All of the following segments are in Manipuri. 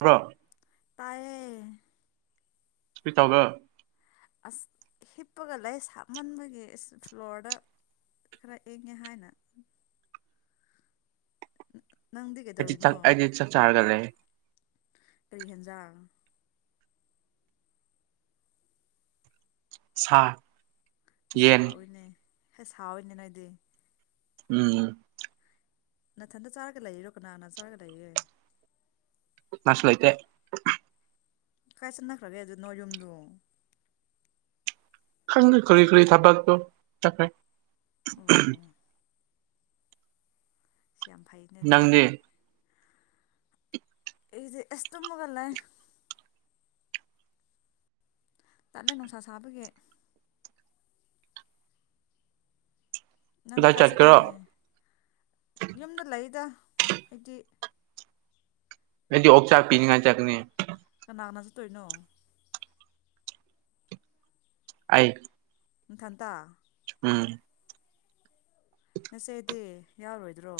ꯕ꯭ꯔꯣ ꯇꯥꯌꯦ꯫ [unintelligible] ꯑꯁ ꯍꯤꯞꯄꯒ ꯂꯩ ꯁꯥꯃꯟꯕꯒꯤ ꯐ꯭ꯂꯣꯔꯗ ꯈꯔ ꯏꯪꯉꯦ ꯍꯥꯏꯅ꯫ ꯅꯪꯗꯤ ꯀꯩꯗꯧꯔꯤꯅꯣ ꯆꯥꯛ ꯑꯩꯗꯤ ꯆꯛ ꯆꯥꯔꯒ ꯂꯩ꯫ ꯀꯔꯤ ꯍꯦꯟꯖꯥꯡ꯫ ꯁꯥ꯫ ꯏꯁ ꯌꯦꯟ ꯍꯥꯎꯋꯤꯅꯦ꯫ ꯍꯥꯎꯋꯤꯅꯦ ꯅꯣꯏꯗꯤ꯫ ꯎꯝ꯫ ꯅꯊꯟꯇꯗ ꯆꯥꯔꯒ ꯂꯩꯔꯣ ꯀꯅꯥꯅ ꯆꯥꯔꯒ ꯂꯩꯌꯦ꯫ ꯀꯅꯥꯁꯨ ꯂꯩꯇꯦ꯫ ꯀꯥꯏ ꯆꯠꯅꯈ꯭ꯔꯒꯦ ꯑꯗꯨ ꯅꯣꯏ ꯌꯨꯝꯗꯨ ꯈꯪꯗꯦ ꯀꯔꯤ ꯀꯔꯤ ꯊꯕꯛꯇꯣ ꯆꯠꯈ꯭ꯔꯦ꯫ ꯑꯣ [unintelligible] ꯁꯤ ꯌꯥꯝ ꯐꯩꯅꯦ ꯑꯗꯨꯗꯤ꯫ ꯅꯪꯗꯤ ꯑꯩꯗꯤ ꯑꯁ ꯇꯨꯝꯃꯒ ꯂꯩ꯫ ꯇꯂꯦ ꯅꯨꯡꯁꯥ ꯁꯥꯕꯒꯤ꯫ ꯅꯪꯗꯤ ꯀꯗꯥꯏ ꯀꯥꯏ ꯆꯠꯀꯦꯔꯣ ꯆꯛꯀꯅꯤ ꯌꯨꯝꯗ ꯂꯩꯗ꯫ ꯑꯩꯗꯤ꯫ ꯑꯩꯗꯤ ꯑꯣꯛ ꯆꯥꯛ ꯄꯤꯅꯤꯉꯥꯏ ꯆꯀꯅꯤ꯫ ꯂꯅꯖꯠꯇꯣꯏꯅꯣ ꯑꯩ ꯏꯊꯟꯇ ꯎꯝ ꯅꯆꯦꯗꯤ ꯌꯥꯎꯔꯣꯏꯗ꯭ꯔꯣ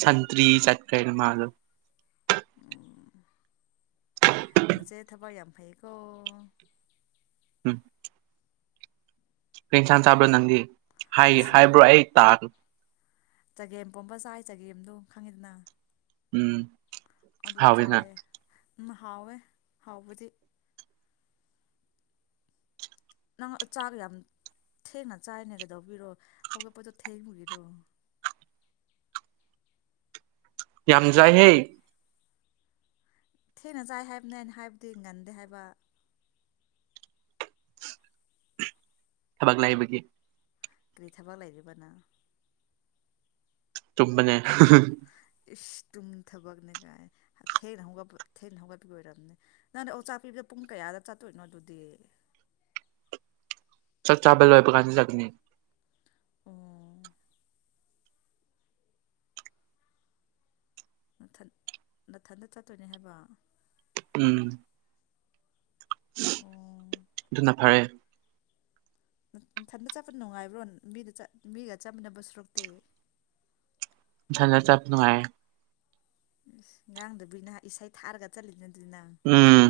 ꯁꯇꯔꯤ ꯆꯠꯀꯩꯅ ꯃꯥ ꯑꯗꯨ ꯅꯁꯦ ꯊꯕꯛ ꯌꯥꯝ ꯐꯩꯌꯦꯀꯣ ꯎꯝ ꯄꯔꯤꯟꯁꯥꯟꯁꯕ꯭ꯔ ꯅꯟꯗꯤ ꯍꯥꯏ ꯉꯁꯤ ꯍꯥꯏꯕ꯭ꯔꯣ ꯑꯩ ꯇꯥ ꯆꯒꯦꯝ ꯄꯣꯝꯕ ꯆꯥꯏ ꯆꯒꯦꯝꯗꯨ ꯈꯪꯉꯤꯗꯅ ꯎꯝ ꯑꯗꯨ ꯍꯥꯎꯋꯤꯅ ꯆꯥꯏꯌꯦ ꯍꯥꯎꯋꯦ ꯍꯥꯎꯕꯗꯤ ꯅꯪ ꯆꯥꯒ ꯌꯥꯝ ꯊꯦꯡꯅ ꯆꯥꯏꯅꯦꯒꯩꯗꯧꯕꯤꯔꯣ ꯍꯧꯒꯠꯄꯗꯣ ꯊꯦꯡꯕꯤꯔꯣ ꯌꯥꯝꯖ ꯍꯦ ꯊꯦꯡꯅ ꯆꯥꯏ ꯍꯥꯏꯕꯅꯦ ꯑꯩꯅ ꯍꯥꯏꯕꯗꯤ ꯉꯟꯗꯦ ꯍꯥꯏꯕ ꯊꯕꯛ ꯂꯥꯛꯏꯕꯒꯤ ꯀ꯭ꯔꯤꯊꯕ ꯂꯩꯗꯕꯅ ꯇꯨꯃꯅꯦ ꯇꯨꯝ ꯊꯕꯛꯅꯤ ꯀꯥꯏ ꯊꯦꯡꯅꯒꯠꯄ ꯊꯦꯡꯅ ꯍꯧꯒꯠꯄꯤ ꯑꯣꯏꯔꯕꯝꯅꯦ ꯅꯪꯅ ꯑꯣ ꯆꯥꯛ ꯄꯤꯕꯤꯗ ꯄꯨꯡ ꯀꯌꯥꯗ ꯆꯥꯠꯇꯣꯏꯅꯣ ꯑꯗꯨꯗꯤ ꯆꯥꯛ ꯆꯥꯕ ꯂꯣꯏꯕ ꯀꯥꯟꯁꯤ ꯆꯛꯅꯤ ꯑꯣ ꯊ ꯅꯥꯊꯟꯇ ꯆꯠꯇꯣꯏꯅꯦ ꯍꯥꯏꯕ ꯎꯝ ꯑꯣ ꯑꯗꯨ ꯅꯥ ꯐꯔꯦ ꯏꯊꯟꯗ ꯆꯠꯄ ꯅꯨꯡꯉꯥꯏꯕ꯭ꯔꯣ ꯃꯤꯒ ꯃꯤꯒ ꯆꯥꯃꯤꯟꯅꯅꯕ ꯁꯨꯔꯛꯇꯦ ꯊꯅ ꯆꯄꯅꯅꯨꯡꯉꯥꯏ ꯎ ꯉꯥꯡꯗꯨꯕꯨ ꯅꯍ ꯏꯁꯩ ꯊꯥꯔꯒ ꯆꯠꯂꯤꯗ ꯑꯗꯨꯅ ꯎꯝ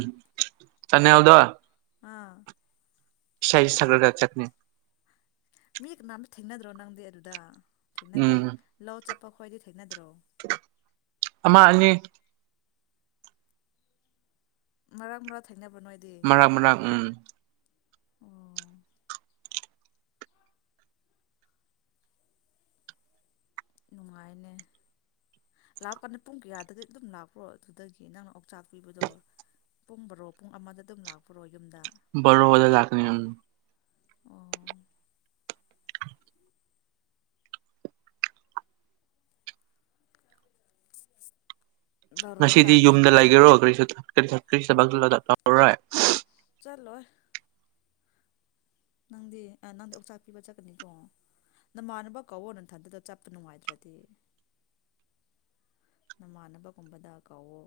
ꯆꯅꯤ ꯍꯎꯗ ꯑꯥ ꯁꯏ ꯁꯥꯒꯔꯒ ꯆꯥꯛꯅꯤ ꯃꯤ ꯀꯅꯥꯝꯇ ꯊꯦꯡꯅꯗ꯭ꯔꯣ ꯅꯪꯗꯤ ꯑꯗꯨꯗ ꯊꯅ ꯗꯦ ꯎꯝ ꯂ ꯆ ꯄꯥ꯭ꯋꯥꯗꯤ ꯊꯦꯡꯅꯗ꯭ꯔꯣ ꯑꯃ ꯑꯅꯤ ꯃꯔꯥꯡ ꯃꯔꯥ ꯊꯥꯏꯅꯕ ꯃꯔꯥꯡ ꯃꯔꯥꯡ ꯎꯝ ꯑꯣ ꯅꯨꯡꯉꯥꯏꯅꯦ ꯂꯥꯛꯄ ꯀꯥꯟꯗ ꯄꯨꯡ ꯀꯌꯥꯗꯗꯤ ꯑꯗꯨꯝ ꯂꯥꯛꯄ꯭ꯔꯣ ꯑꯗꯨꯗꯒꯤ ꯅꯪꯅ ꯑꯣꯛꯆꯥꯛ ꯄꯤꯕꯗꯣ ꯄꯨꯡꯕꯔꯣ ꯄꯨꯡ ꯑꯃꯗ ꯑꯗꯨꯝ ꯂꯥꯛꯄꯔꯣ ꯌꯨꯝꯗ ꯔ ꯂꯥꯛꯀꯅꯤ ꯑ ꯑꯣ ꯕꯥꯔꯣꯗ ꯉꯁꯤꯗꯤ ꯂꯥꯛꯑꯅꯤ ꯌꯨꯝꯗ ꯂꯩꯒꯦꯔꯣ ꯀꯔꯤꯁꯨ ꯊꯔꯤ ꯆꯕꯔꯦ ꯆꯠꯂꯣꯏ ꯅꯪꯗꯤ ꯅꯪꯗꯤ ꯑꯣꯛꯆꯥꯛ ꯄꯤꯕ ꯆꯠꯀꯅꯤꯀꯣ ꯅꯃꯥꯟꯅꯕ ꯀꯧꯋꯣ ꯅꯊꯟꯇꯗ ꯆꯠꯄ ꯅꯨꯡꯉꯥꯏꯗ꯭ꯔꯗꯤ ꯅꯃꯥꯟꯅꯕꯒꯨꯝꯕꯗ ꯀꯧꯋ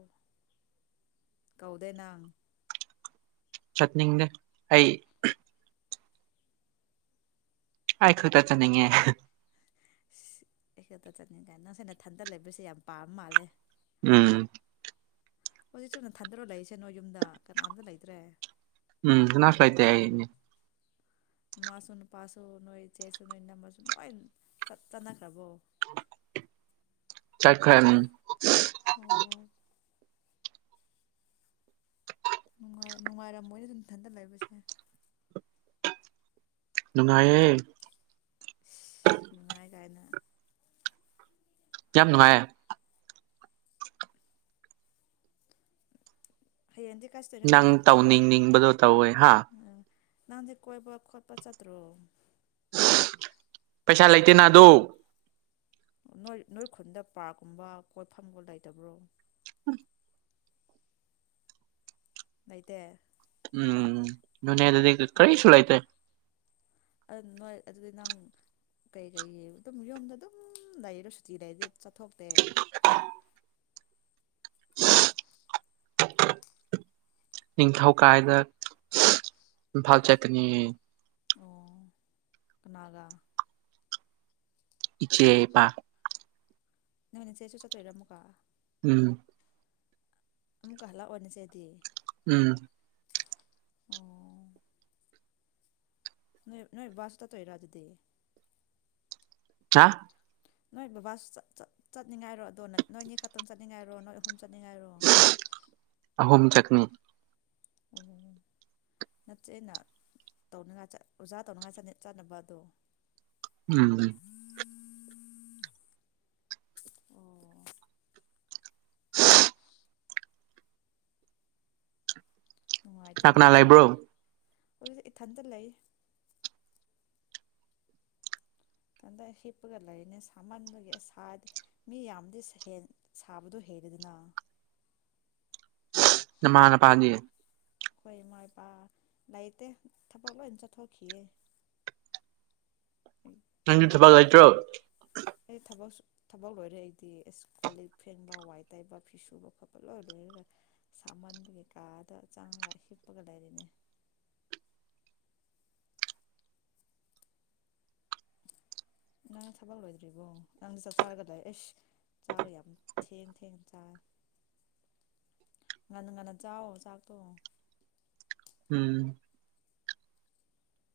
ꯀꯧꯗꯦ ꯅꯪ ꯆꯠꯅꯤꯡꯗꯦ ꯑꯩ ꯑꯩ ꯈꯨꯜꯗ ꯆꯠꯅꯤꯡꯉꯦ ꯑꯩ ꯈꯛꯇ ꯆꯠꯅꯤꯡ ꯀꯥꯏ ꯅꯁꯥꯏꯅ ꯊꯟꯗ ꯂꯩꯕꯁꯦ ꯌꯥꯝ ꯄꯥꯕ ꯃꯥꯜꯂꯦ ꯎꯝ ꯍꯧꯖꯤꯛ ꯆꯨꯅ ꯊꯟꯊꯔ ꯂꯩꯔꯤꯁꯅꯣ ꯌꯨꯝꯗ ꯀꯅꯥꯝꯇ ꯂꯩꯇ꯭ꯔꯦ ꯎꯝ ꯀꯅꯥꯁꯨ ꯂꯩꯇꯦ ꯅꯨꯃꯁꯨ ꯅꯨꯄꯥꯁꯨ ꯅꯣꯏ ꯏꯆꯦꯁꯨ ꯅꯣꯏ ꯏꯅꯝꯃꯁꯨ ꯂꯣꯏ ꯇꯥꯅꯈ꯭ꯔꯕꯣ ꯆꯥꯛꯈꯔꯦ ꯑꯣ ꯅꯨꯡꯉꯥꯏꯔꯝꯃꯣꯏꯅ ꯑꯗꯨꯝ ꯏꯊꯟꯗ ꯂꯩꯕꯁꯦ ꯅꯨꯡꯉꯥꯏꯑꯦ ꯅꯨꯡꯉꯥꯏ ꯀꯥꯏꯅ ꯌꯥꯝ ꯅꯨꯡꯉꯥꯏ ꯍꯌꯦꯡꯗꯤ ꯀꯥꯏ ꯆꯠꯇꯣꯏꯅꯣ ꯅꯪ ꯅꯪꯗꯤ ꯇꯥꯎ ꯅꯤꯡ ꯅꯤꯡꯕꯗꯣ ꯇꯥꯎ ꯑꯣꯏ ꯍꯥ ꯅꯪꯁꯦ ꯀꯣꯏꯕ ꯈꯣꯠꯄ ꯆꯠꯇ꯭ꯔꯣ ꯄꯩꯁꯥ ꯂꯩꯇꯦꯅ ꯑꯗꯨ ꯅꯣꯏ ꯅꯣꯏ ꯈꯨꯟꯗ ꯄꯥꯔꯛꯀꯨꯝꯕ ꯀꯣꯏꯠꯐꯝꯒ ꯂꯩꯇꯕ꯭ꯔꯣ ꯂꯩꯇꯦ ꯎꯝ ꯅꯣꯅꯦ ꯑꯗꯨ ꯀꯔꯤꯁꯨꯨ ꯂꯩꯥꯏꯇ ꯑꯗꯨ ꯅꯣꯏ ꯑꯗꯨꯗꯤ ꯅꯪ ꯀꯩꯀꯩ ꯑꯗꯨꯝ ꯌꯨꯝꯗ ꯑꯗꯨꯝ ꯂꯩꯔꯣ ꯁꯨꯇꯤ ꯂꯩꯔꯗꯤ ꯆꯠꯊꯣꯛꯇꯦ [unintelligible] ꯅꯤꯡꯊꯧ ꯀꯥꯕꯗ ꯏꯝꯐꯥꯜ ꯆꯠꯀꯅꯤ ꯑꯣ ꯀꯅꯥꯒ ꯏꯆꯦ ꯏꯄꯥ ꯅꯣꯏ ꯅꯆꯦꯁꯨ ꯆꯠꯇꯣꯏꯔ ꯑꯃꯨꯛꯀꯥ ꯎꯝ ꯑꯃꯨꯛꯀ ꯍꯜꯂꯛꯑꯣꯅꯤꯁꯦꯗꯤ ꯎꯝ ꯑꯣ ꯅꯣꯏ ꯅꯣꯏ ꯕꯥꯁꯨ ꯆꯠꯇꯣꯏꯔ ꯑꯗꯨꯗꯤ ꯍꯥ ꯅꯣꯏ ꯕꯕꯥꯁꯨ ꯆꯠꯅꯤꯡꯉꯥꯏꯔꯣ ꯑꯗꯣ ꯅꯣꯏꯅꯤ ꯈꯛꯇꯪ ꯆꯠꯅꯤꯡꯉꯥꯏꯔꯣ ꯅꯣꯏ ꯑꯍꯨꯝ ꯆꯠꯅꯤꯡꯉꯥꯏ ꯑꯍꯨꯝ ꯆꯠꯅꯤ ꯑꯣ ꯅꯆꯦꯅ ꯇꯧꯅꯉꯥꯏ ꯆꯠ ꯑꯣꯖꯥ ꯇꯧꯅꯉꯥꯏ ꯆꯠꯅꯕ ꯑꯗꯣ ꯎꯝ ꯑꯣ ꯀꯅꯥ ꯀꯅꯥ ꯂꯩꯥꯕ꯭ꯔꯣ ꯑꯩꯈꯣꯏꯁꯨ ꯏꯊꯟꯗ ꯂꯩ ꯇꯟꯗ ꯍꯤꯞꯄꯒ ꯂꯩꯔꯤꯅꯦ ꯁꯥꯃꯟꯕꯒꯤꯗꯤ ꯃꯤ ꯌꯥꯝꯗꯤ ꯁꯥꯕꯗꯣ ꯍꯩꯔꯦꯗꯅ ꯅꯃꯥ ꯅꯄꯥꯥꯗꯤ ꯑꯩꯈꯣꯏ ꯏꯃꯥ ꯏꯄꯥ ꯂꯩꯇꯦ ꯊꯕꯛ ꯂꯣꯏ ꯆꯠꯊꯣꯛꯈꯤꯑꯦ ꯅꯪ ꯊꯕꯛ ꯂꯩꯇ꯭ꯔꯣ ꯑꯩ ꯊꯕꯛ ꯊꯕꯛ ꯂꯣꯏꯔꯦ ꯑꯩꯗꯤ ꯀꯣ ꯂꯤꯛ ꯐꯦꯡꯕ ꯋꯥꯏ ꯇꯥꯏꯕ ꯐꯤꯁꯨꯕ ꯈꯣꯠꯄ ꯂꯣꯏ ꯂꯣꯏꯔꯒ ꯁꯥꯃꯟꯕꯒꯤ ꯀꯥꯗ ꯆꯪꯉꯒ ꯍꯤꯞꯄꯒ ꯂꯩꯔꯤꯅꯤ ꯅꯪ ꯊꯕꯛ ꯂꯣꯏꯗ꯭ꯔꯤꯕꯣ ꯅꯪꯗ ꯆꯥꯛ ꯆꯔꯒꯗ ꯑꯩꯁ ꯆꯥꯛꯗꯣ ꯌꯥꯝ ꯊꯦꯡ ꯊꯦꯡꯅ ꯆꯥꯔꯦ ꯉꯟꯅ ꯉꯟꯅ ꯆꯥꯋꯣ ꯆꯥꯛꯇꯣ ꯎꯝ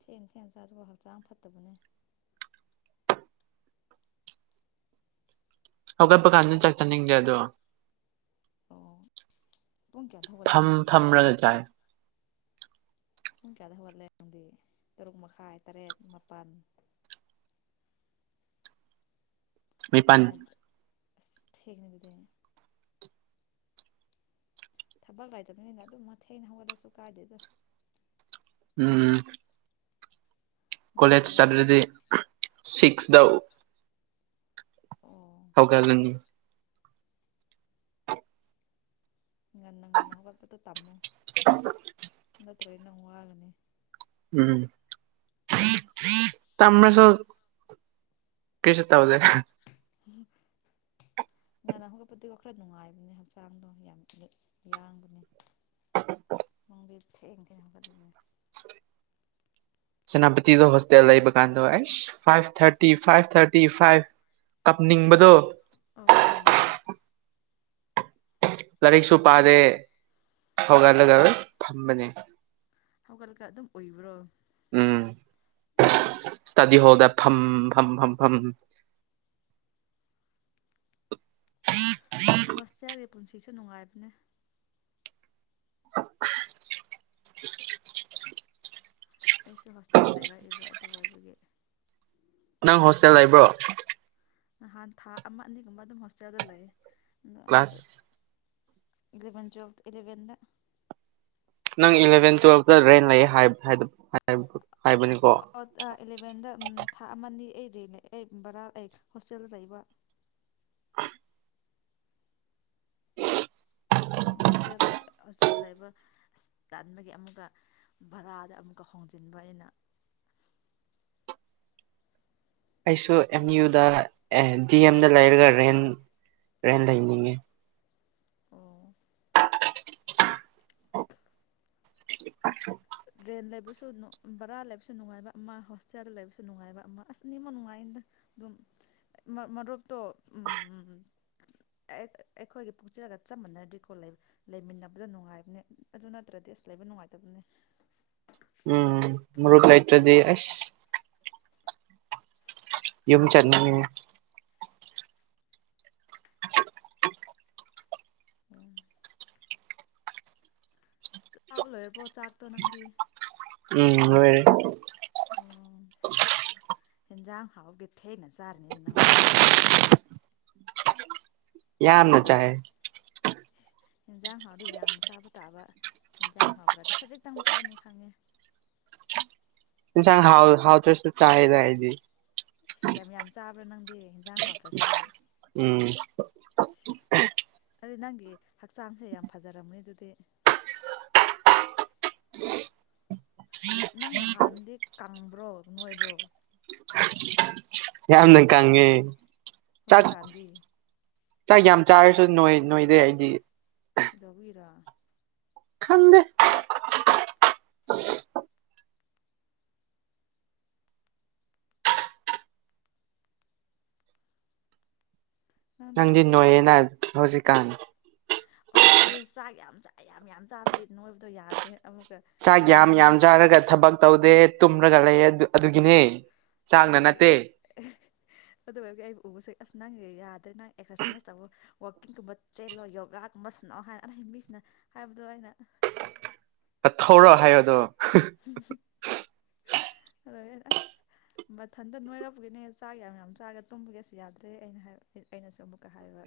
ꯊꯦꯡ ꯊꯦꯡ ꯆꯥꯖꯕ ꯍꯛꯆꯥꯡ ꯐꯠꯇꯕꯅꯦ ꯍꯧꯒꯠꯄ ꯀꯥꯟꯗ ꯆꯥꯛ ꯆꯅꯤꯡꯗꯦ ꯑꯗꯣ ꯑꯣ ꯄꯨꯡ ꯀꯌꯥꯗ ꯍꯧꯒꯠꯂꯦ ꯐꯝ ꯅꯪꯗꯤ ꯑꯗꯨꯨꯗꯤ ꯐꯝꯔꯒ ꯆꯥꯏ ꯄꯨꯡ ꯀꯌꯥꯗ ꯍꯧꯒꯠꯂꯦ ꯅꯪꯗꯤ ꯇꯔꯨꯛ ꯃꯈꯥꯏ ꯇꯔꯦꯠ ꯃꯥꯄꯜ ꯅꯤꯄꯥꯥꯜ ꯑ ꯊꯦꯡꯉꯦ ꯑꯗꯨꯗꯤ ꯊꯕꯛ ꯂꯩꯇꯕꯅꯤꯅ ꯑꯗꯨꯝ ꯃꯊꯦꯡꯅ ꯍꯧꯒꯠꯂꯁꯨ ꯀꯥꯏꯗꯦꯗ ꯎꯝ ꯉꯟꯅ ꯀꯣꯂꯦꯖ ꯍꯧꯒꯠꯂꯒ ꯆꯠꯂꯗꯤ ꯁꯤꯛꯁ ꯌꯥꯎ ꯑꯣ ꯍꯧꯒꯠꯂꯅꯤ ꯉꯟꯅ ꯉꯟꯅ ꯍꯧꯒꯠꯄꯗꯣ ꯇꯝꯃꯣ ꯅꯠ ꯇꯔ꯭ꯗꯤ ꯅꯪ ꯋꯥꯒꯅꯤ ꯎꯝ ꯇꯝꯃꯁꯨ ꯀꯔꯤꯁꯨ ꯇꯧꯗꯦ ꯉꯟꯅ ꯍꯧꯒꯠꯄꯗꯨ ꯈꯔ ꯅꯨꯡꯉꯥꯏꯕꯅꯦ ꯍꯛꯆꯥꯡꯗꯣ ꯌꯥꯝ ꯌꯥꯡꯕꯅꯦ ꯅꯡꯗꯤ ꯊꯦꯡ ꯊꯦꯡꯅ ꯍꯧꯒꯠꯂꯦꯅꯦ ꯁꯦꯅꯥꯄꯇꯤꯗ ꯍꯣꯁꯇꯦꯜ ꯂꯩꯕ ꯀꯥꯟꯗꯣ ꯑꯦꯁ five thirty five thirty five ꯀꯞꯅꯤꯡꯕꯗꯣ ꯑꯣ ꯂꯥꯏꯔꯤꯛꯁꯨ ꯄꯥꯗꯦ ꯍꯧꯒꯠꯂꯒ ꯐꯝꯕꯅꯦ ꯍꯧꯒꯠꯂꯒ ꯑꯗꯨꯝ ꯎꯏꯕ꯭ꯔꯣ ꯎꯝ ꯗꯤ ꯍꯣꯜꯗ ꯐꯝ ꯐꯝ ꯐꯝ ꯐꯝ ꯍꯣꯁꯇꯦꯜꯒꯤ ꯄꯨꯟꯁꯤꯁꯨ ꯅꯨꯡꯉꯥꯏꯕꯅꯦ ꯑꯩꯁꯨ ꯍꯣꯁꯇꯦꯜ ꯂꯩꯔꯛꯑꯦꯕ ꯑꯗꯨ ꯑꯣꯏꯕꯒꯤ ꯅꯪ ꯍꯣꯁꯇꯦꯜ ꯂꯩꯕ꯭ꯔꯣ ꯅꯍꯥꯟ ꯊꯥ ꯑꯃ ꯑꯅꯤꯒꯨꯝꯕ ꯑꯗꯨꯝ ꯍꯣꯁꯇꯦꯜꯗ ꯂꯩ ꯀ꯭ꯂꯥꯁ ꯏꯂꯦꯚꯦꯟ ꯇ꯭ꯨꯋꯦꯜ ꯏꯂꯦꯚꯦꯟꯗ ꯅꯪ ꯏꯂꯚꯦꯟ ꯇꯨꯋꯦꯜꯇ ꯀꯥꯏ ꯂꯩꯌꯦ ꯑꯣ ꯏꯂꯚꯦꯟꯗ ꯎꯝ ꯊꯥ ꯑꯃꯅꯤ ꯑꯩ ꯅꯦ ꯑꯩ ꯕꯔꯥ ꯑꯩ ꯍꯣꯁꯇꯦꯜꯗ ꯂꯩꯕ [unintelligible] ꯍꯣꯁꯇꯦꯜ ꯂꯩꯕ ꯍꯣꯁꯇꯦꯜ ꯂꯩꯕ ꯑꯁ ꯇꯟꯕꯒꯤ ꯑꯃꯨꯛꯀ ꯚꯔꯥꯗ ꯑꯃꯨꯛꯀ ꯍꯣꯡꯖꯤꯟꯕ ꯑꯩꯅ ꯑꯩꯁꯨ ꯑꯦꯝ ꯌꯨꯗ ꯑꯦ ꯗꯤ ꯑꯦꯝꯗ ꯂꯩꯔꯒ ꯔꯦꯟ ꯔꯦꯟ ꯂꯩꯅꯤꯡꯉꯤ ꯑꯣ ꯑ ꯔꯦꯟ ꯂꯩꯕꯁꯨ ꯕꯔꯥ ꯂꯩꯕꯁꯨ ꯅꯨꯡꯉꯥꯏꯕ ꯑꯃ ꯍꯣꯁꯇꯦꯜꯗ ꯂꯩꯕꯁꯨ ꯅꯨꯡꯉꯥꯏꯕ ꯑꯃ ꯑꯁ ꯑꯅꯤꯃꯛ ꯅꯨꯡꯉꯥꯏꯗ ꯑꯗꯨꯝ ꯃꯔꯨꯞꯇꯣ ꯑꯩꯈꯣꯏꯒꯤ ꯄꯨꯛꯆꯦꯜꯒ ꯆꯞ ꯃꯥꯟꯅꯔꯗꯤꯀꯣ ꯂꯩꯃꯤꯟꯅꯕꯗ ꯅꯨꯡꯉꯥꯏꯕꯅꯦ ꯑꯗꯨ ꯅꯠꯇ꯭ꯔꯗꯤ ꯑꯁ ꯂꯩꯕ ꯅꯨꯡꯉꯥꯏꯇꯕꯅꯦ ꯎꯝ ꯃꯔꯨꯞ ꯂꯩꯇ꯭ꯔꯗꯤ ꯑꯁ ꯌꯨꯝ ꯆꯠꯅꯤꯡꯉꯦ ꯎꯝ ꯆꯥꯕ ꯂꯣꯏꯔꯕꯣ ꯆꯥꯛꯇꯣ ꯅꯪꯗꯤ ꯎꯝ ꯂꯣꯢꯔꯦ ꯑꯣ ꯏꯟꯖꯥꯡ ꯍꯥꯎꯒꯦ ꯊꯦꯡꯅ ꯆꯔꯅꯤ ꯌꯥꯝꯅ ꯆꯥꯏꯌꯦ ꯏꯟꯖꯥꯡ ꯍꯥꯎꯗꯤ ꯌꯥꯝ ꯆꯥꯕ ꯇꯥꯕ ꯌꯦꯟꯁꯥꯡ ꯍꯥꯎꯇꯔꯗꯤ ꯈꯖꯤꯛꯇꯪ ꯆꯥꯅꯤ ꯈꯪꯉꯦ ꯏꯟꯁꯥꯡ ꯍꯥꯎ ꯍꯥꯎꯇ꯭ꯔꯁꯨ ꯆꯥꯏꯌꯦꯗ ꯑꯩꯗꯤ꯫ ꯌꯥꯝ ꯌꯥꯝ ꯆꯥꯕ꯭ꯔꯥ ꯅꯪꯗꯤ ꯏꯟꯖꯥꯡ ꯍꯥꯎꯇ꯭ꯔꯁꯨ ꯎꯝ꯫ ꯑꯗꯨꯗꯤ ꯅꯪꯒꯤ ꯍꯛꯆꯥꯡꯁꯦ ꯌꯥꯝ ꯐꯖꯔꯝꯅꯤ ꯑꯗꯨꯗꯤ꯫ ꯅꯪ ꯅꯍꯥꯟꯗꯤ ꯀꯪꯕ꯭ꯔꯣ ꯅꯣꯏꯕ꯭ꯔꯣ? ꯌꯥꯝꯅ ꯀꯪꯉꯦ꯫ ꯆꯥꯛ ꯍꯧꯖꯤꯛꯀꯥꯟꯗꯤ ꯆꯥꯛ ꯌꯥꯝ ꯆꯥꯔꯁꯨ ꯅꯣꯏ ꯅꯣꯏꯗꯦ ꯑꯩꯗꯤ꯫ ꯀꯗꯧꯕꯩꯔꯥ꯫ ꯈꯪꯗꯦ꯫ ꯅꯪꯗꯤ ꯅꯣꯏꯌꯦꯅꯥ ꯍꯧꯖꯤꯛꯀꯥꯟ꯫ ꯑꯣ ꯑꯩꯗꯤ ꯆꯥꯛ ꯌꯥꯝ ꯆꯥꯛ ꯌꯥꯝ ꯌꯥꯝ ꯆꯥꯕꯒꯤ ꯅꯣꯏꯕꯗꯣ ꯌꯥꯗ꯭ꯔꯦ ꯑꯃꯨꯛ꯫ ꯆꯥꯛ ꯌꯥꯝ ꯌꯥꯝ ꯆꯥꯔꯒ ꯊꯕꯛ꯫ ꯇꯧꯗꯦ ꯇꯨꯝꯔꯒ ꯂꯩꯌꯦ ꯑꯗꯨ ꯑꯗꯨꯒꯤꯅꯦ꯫ ꯑꯗꯨ ꯆꯥꯛꯅ ꯑꯩ ꯅꯠꯇꯦ ꯑꯗꯨꯑꫭꯏꯒ ꯑꯩꯕꯨ ꯎꯕꯁꯦ ꯑꯁ ꯅꯪ ꯌꯥꯗ꯭ꯔꯦ ꯅꯪ ꯑꯦꯛꯁꫪꯁꯥꯏꯖ ꯇꯧꯋꯣ꯫ ꯋꯥꯛꯀꯤꯡꯒꯨꯝꯕ ꯆꯦꯜꯂꯣ ꯌꯣꯒꯥꯒꯨꯝꯕ ꯁꯥꯟꯅꯑꯣ ꯍꯥꯏ ꯑꯅ ꯃꯤꯁꯤꯅ ꯍꯥꯏꯕꯗꯣ ꯑꯩꯅ꯫ ꯍꯧꯔꯣ ꯍꯥꯏꯌꯣꯗꯣ꯫ [unintelligible] [unintelligible] ꯑꯁ ꯃꯊꯟꯇ ꯅꯣꯏꯔꯄꯒꯤꯅꯦ ꯆꯥꯛ ꯌꯥꯝ ꯌꯥꯝ ꯆꯥꯒ ꯇꯨꯝꯕꯒꯤ ꯑꯁ ꯌꯥꯗ꯭ꯔꯦ ꯑꯩꯅ ꯍꯥꯏ ꯑꯩꯅꯁꯨ ꯑꯃꯨꯛꯀ ꯍꯥꯏꯕ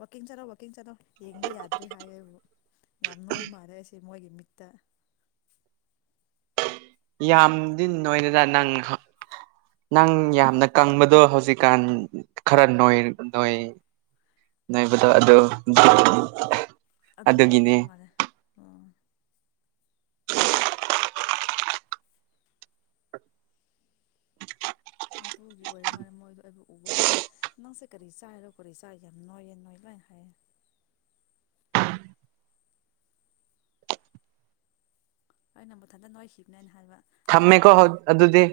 ꯋꯥꯛꯀꯤꯡ ꯆꯠꯂꯣ ꯋꯥꯛꯀꯤꯡ ꯆꯠꯂꯣ ꯌꯦꯡꯕ ꯌꯥꯗ꯭ꯔꯦ ꯍꯥꯏꯌꯦꯕꯨ ꯌꯥꯝ ꯅꯣꯏꯕ ꯃꯥꯜꯂꯦ ꯑꯩꯁꯦ ꯃꯣꯏꯒꯤ ꯃꯤꯠꯇ꯫ ꯌꯥꯝꯗꯤ ꯅꯣꯏꯗꯦꯗ ꯅꯪ ꯅꯪ ꯌꯥꯝꯅ ꯀꯪꯕꯗꯣ ꯍꯧꯖꯤꯛꯀꯥꯟ ꯈꯔ ꯅꯣꯏ ꯅꯣꯏ ꯅꯣꯏꯕꯗꯣ ꯑꯗꯨ ꯑꯗꯨ ꯑꯗꯨꯒꯤꯅꯦ ꯑꯣꯏꯔꯝꯃꯤ ꯃꯥꯜꯂꯦ ꯑꯣ꯫ ꯑꯗꯨꯒꯤ ꯑꯣꯏꯔ ꯃꯥꯜꯂꯦ ꯃꯣꯏꯗꯣ ꯑꯩꯕꯨ ꯎꯕ ꯈꯨꯗꯤꯡ ꯅꯪꯁꯦ ꯀꯔꯤ ꯆꯥꯏꯔꯣ ꯀꯔꯤ ꯆꯥꯏ ꯌꯥꯝ ꯅꯣꯏꯌꯦ ꯅꯣꯏ ꯂꯣꯏꯅ ꯍꯥꯏꯌꯦ꯫ ꯑꯩꯅ ꯃꯊꯟꯗ ꯅꯣꯏꯈꯤꯕꯅꯦꯅ ꯍꯥꯏꯕ꯫ ꯅꯣꯏꯅ ꯊꯝꯃꯦꯀꯣ ꯀꯪꯉꯦ ꯑꯗꯨꯗꯤ꯫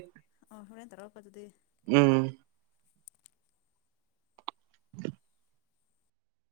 ꯑꯣ ꯍꯣꯔꯦꯟ ꯇꯧꯔꯛꯄ ꯑꯗꯨꯗꯤ꯫ ꯎꯝ꯫